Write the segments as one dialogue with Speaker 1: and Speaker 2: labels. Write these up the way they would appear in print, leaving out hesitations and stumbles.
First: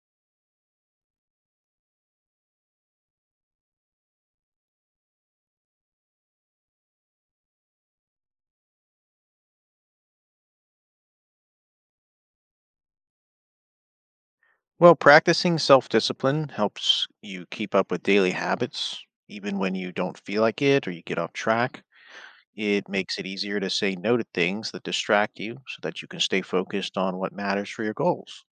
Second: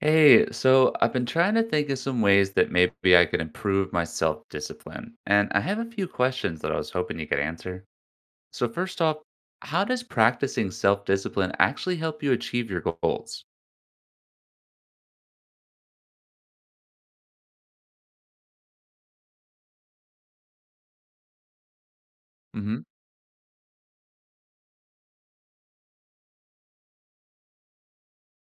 Speaker 1: Hey, so I've been trying to think of some ways that maybe I could improve my self-discipline, and I have a few questions that I was hoping you could answer. So first off, how does practicing self-discipline actually help you achieve your goals?
Speaker 2: Well, practicing self discipline helps you keep up with daily habits, even when you don't feel like it or you get off track.
Speaker 1: Mm-hmm.
Speaker 2: It makes it easier to say no to things that distract you so that you can stay focused on what matters for your goals.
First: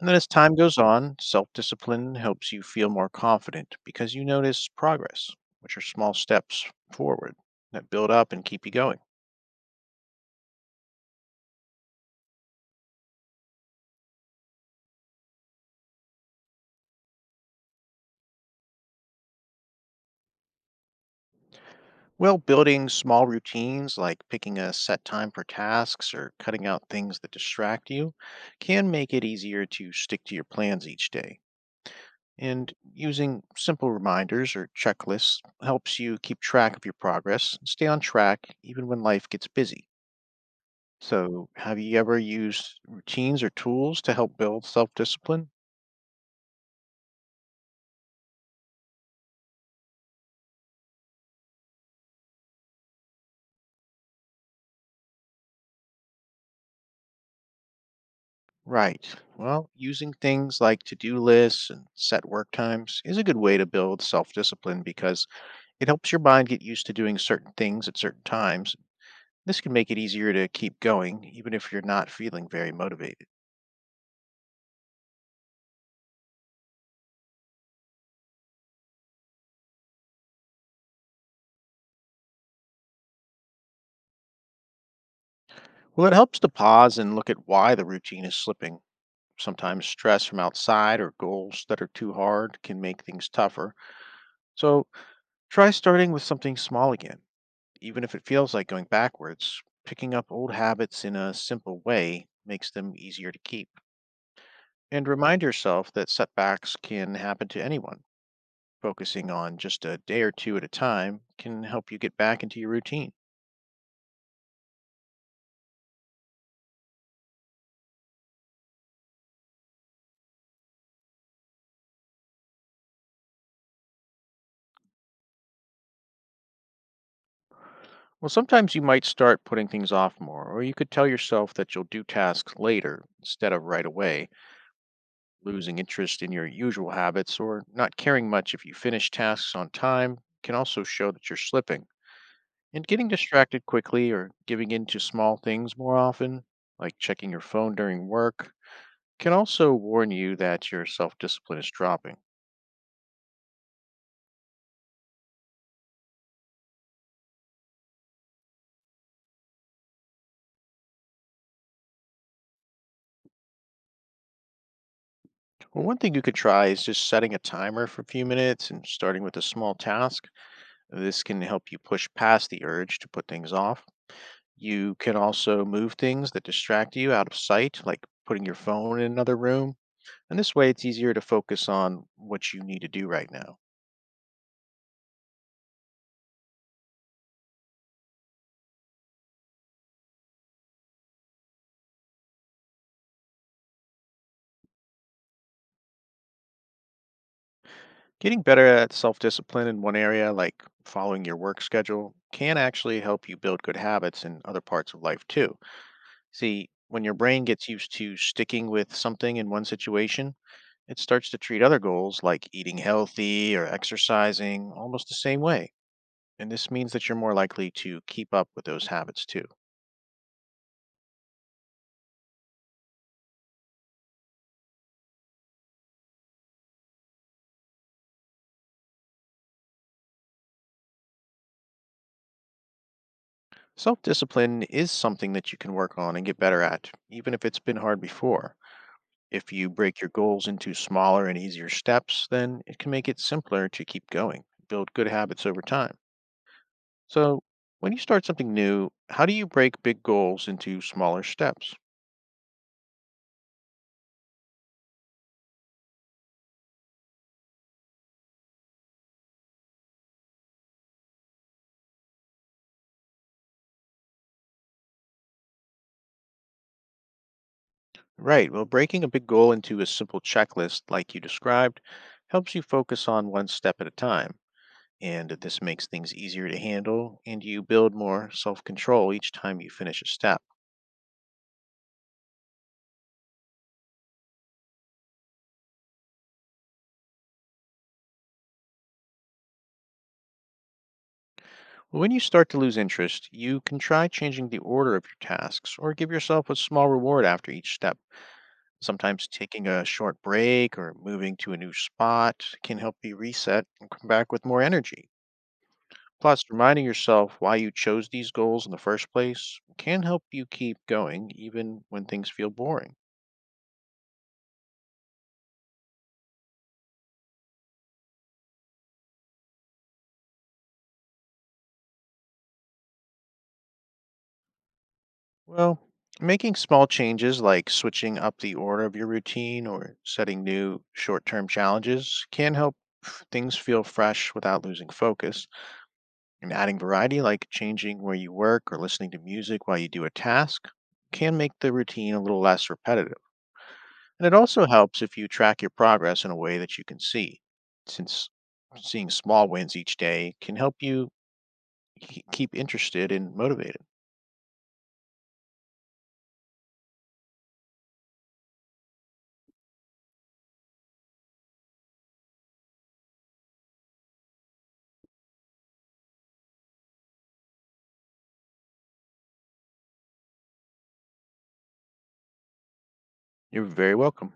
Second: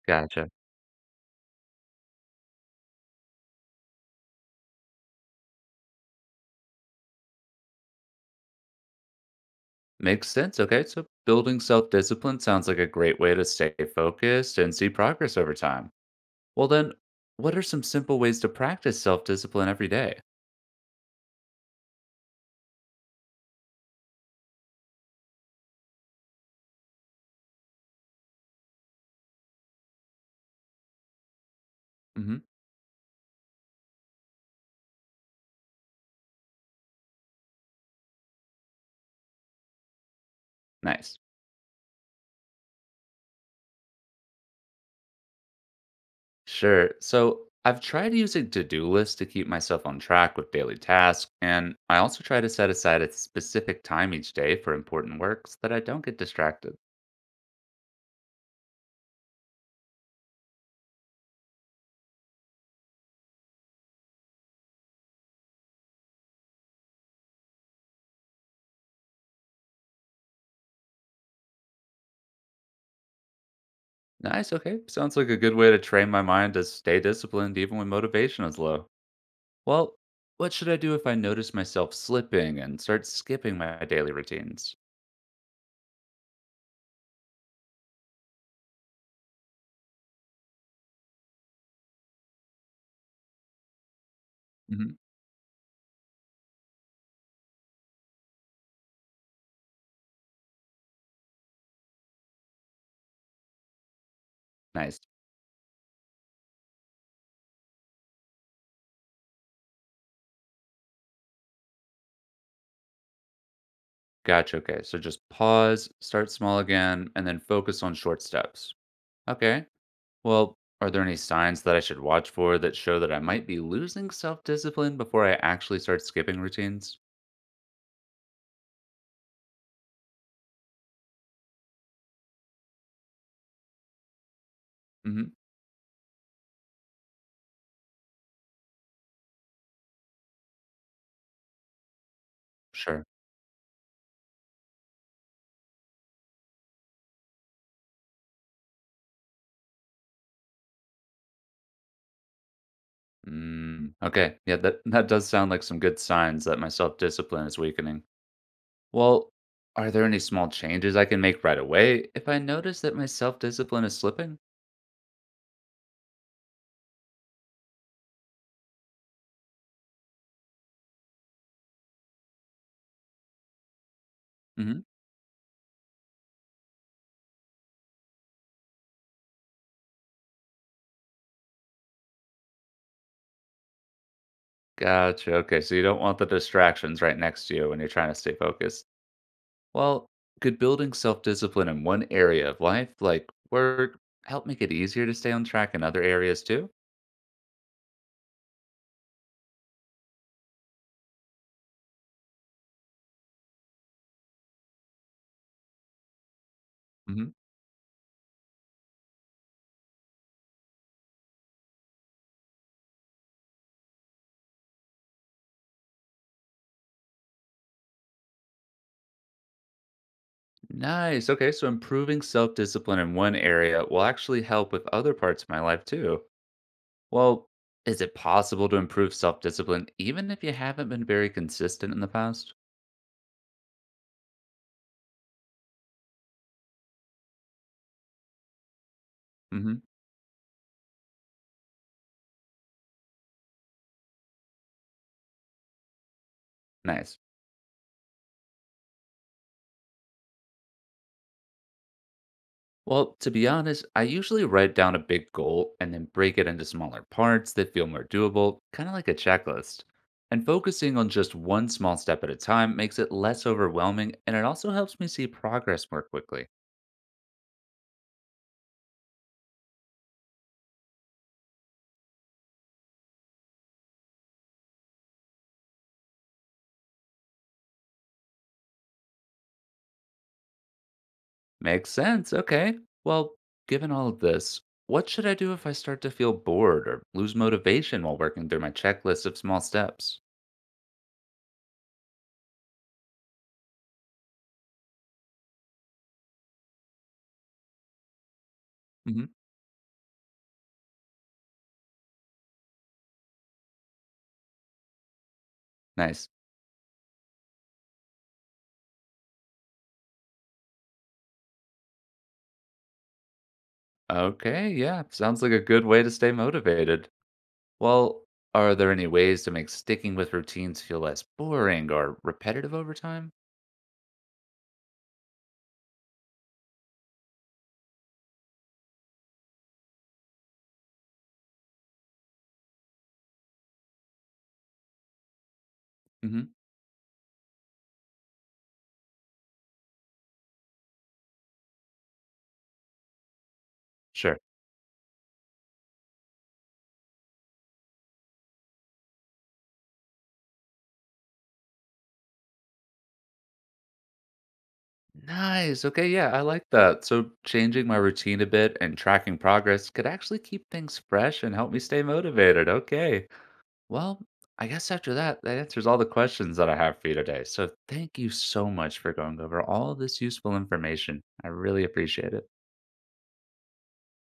Speaker 2: And then as
Speaker 1: Gotcha.
Speaker 2: time goes on, self discipline helps you feel more confident because you notice progress, which are small steps forward that build up and keep you going.
Speaker 1: Makes sense. Okay, so building self-discipline sounds like a great way to stay focused and see progress over time. Well then, what are some simple ways to practice self-discipline every
Speaker 2: Well, building small routines like picking a set time for tasks or cutting out things that distract you can make it easier to stick to your plans each day.
Speaker 1: Mm-hmm.
Speaker 2: And using simple reminders or checklists helps you keep track of your progress and stay on track even when life gets busy.
Speaker 1: Nice.
Speaker 2: So, have you ever used routines or tools to help build self discipline?
Speaker 1: Sure. So I've tried using to-do lists to keep myself on track with daily tasks, and I also try to set aside a specific time each day for important work so that I don't get distracted.
Speaker 2: Right. Well, using things like to do lists and set work times is a good way to build self discipline because it helps your mind get used to doing certain things at certain times. This can make it easier to keep going, even if you're not feeling very motivated.
Speaker 1: Nice. Okay. Sounds like a good way to train my mind to stay disciplined even when motivation is low. Well, what should I do if I notice myself slipping and start skipping my daily routines?
Speaker 2: Well, it helps to pause and look at why the routine is slipping. Sometimes stress from outside or goals that are too hard can make things tougher. So
Speaker 1: Hmm.
Speaker 2: try starting with something small again. Even if it feels like going backwards, picking up old habits in a simple way makes them easier to keep.
Speaker 1: Nice.
Speaker 2: And remind yourself that setbacks can happen to anyone. Focusing on just a day or two at a time can help you get back into your routine.
Speaker 1: Gotcha. Okay. So just pause, start small again, and then focus on short steps. Okay. Well, are there any signs that I should watch for that show that I might be losing self discipline before I actually start skipping routines?
Speaker 2: Well, sometimes you might start putting things off more, or you could tell yourself that you'll do tasks later instead of right away,
Speaker 1: Hmm.
Speaker 2: losing interest in your usual habits or not caring much if you finish tasks on time can also show that you're slipping. And
Speaker 1: Sure.
Speaker 2: getting distracted quickly or giving in to small things more often, like checking your phone during work, can also warn you that your self discipline is dropping.
Speaker 1: Mm, okay. Yeah, that does sound like some good signs that my self discipline is weakening. Well, are there any small changes I can make right away if I notice that my self discipline is slipping?
Speaker 2: Well, one thing you could try is just setting a timer for a few minutes and starting with a small task. This can help you push past the urge to put things off.
Speaker 1: Hmm.
Speaker 2: You can also move things that distract you out of sight, like putting your phone in another room. And this way, it's easier to focus on what you need to do right now.
Speaker 1: Gotcha. Okay. So you don't want the distractions right next to you when you're trying to stay focused. Well, could building self discipline in one area of life, like work, help make it easier to stay on track in other areas too?
Speaker 2: Getting better at self discipline in one area, like following your work schedule, can actually help you build good habits in other parts of life too. See, when your
Speaker 1: Hmm.
Speaker 2: brain gets used to sticking with something in one situation, it starts to treat other goals like eating healthy or exercising almost the same way. And this means that you're more likely to keep up with those habits too.
Speaker 1: Nice. Okay, so improving self discipline in one area will actually help with other parts of my life too. Well, is it possible to improve self discipline even if you haven't been very consistent in the past?
Speaker 2: Self discipline is something that you can work on and get better at, even if it's been hard before. If you
Speaker 1: Hmm.
Speaker 2: break your goals into smaller and easier steps, then it can make it simpler to keep going, build good habits over time.
Speaker 1: Nice.
Speaker 2: So, when you start something new, how do you break big goals into smaller steps?
Speaker 1: Well, to be honest, I usually write down a big goal and then break it into smaller parts that feel more doable, kind of like a checklist. And focusing on just one small step at a time makes it less overwhelming and it also helps me see progress more quickly.
Speaker 2: Right. Well, breaking a big goal into a simple checklist, like you described, helps you focus on one step at a time. And this makes things easier to handle, and you build more self control each time you finish a step.
Speaker 1: Makes sense. Okay. Well, given all of this, what should I do if I start to feel bored or lose motivation while working through my checklist of small steps?
Speaker 2: When you start to lose interest, you can try changing the order of your tasks or give yourself a small reward after each step.
Speaker 1: Hmm.
Speaker 2: Sometimes taking a short break or moving to a new spot can help you reset and come back with more energy.
Speaker 1: Nice.
Speaker 2: Plus, reminding yourself why you chose these goals in the first place can help you keep going even when things feel boring.
Speaker 1: Okay. Yeah. Sounds like a good way to stay motivated. Well, are there any ways to make sticking with routines feel less boring or repetitive over time?
Speaker 2: Well, making small changes like switching up the order of your routine or setting new short term challenges can help things feel fresh without losing focus.
Speaker 1: Hmm.
Speaker 2: And adding variety, like changing where you work or listening to music while you do a task, can make the routine a little less repetitive. And it
Speaker 1: Sure.
Speaker 2: also helps if you track your progress in a way that you can see, since seeing small wins each day can help you keep interested and motivated.
Speaker 1: Nice. Okay. Yeah, I like that. So, changing my routine a bit and tracking progress could actually keep things fresh and help me stay motivated. Okay. Well, I guess after that, that answers all the questions that I have for you today. So, thank you so much for going over all this useful information. I really appreciate it.
Speaker 2: You're very welcome.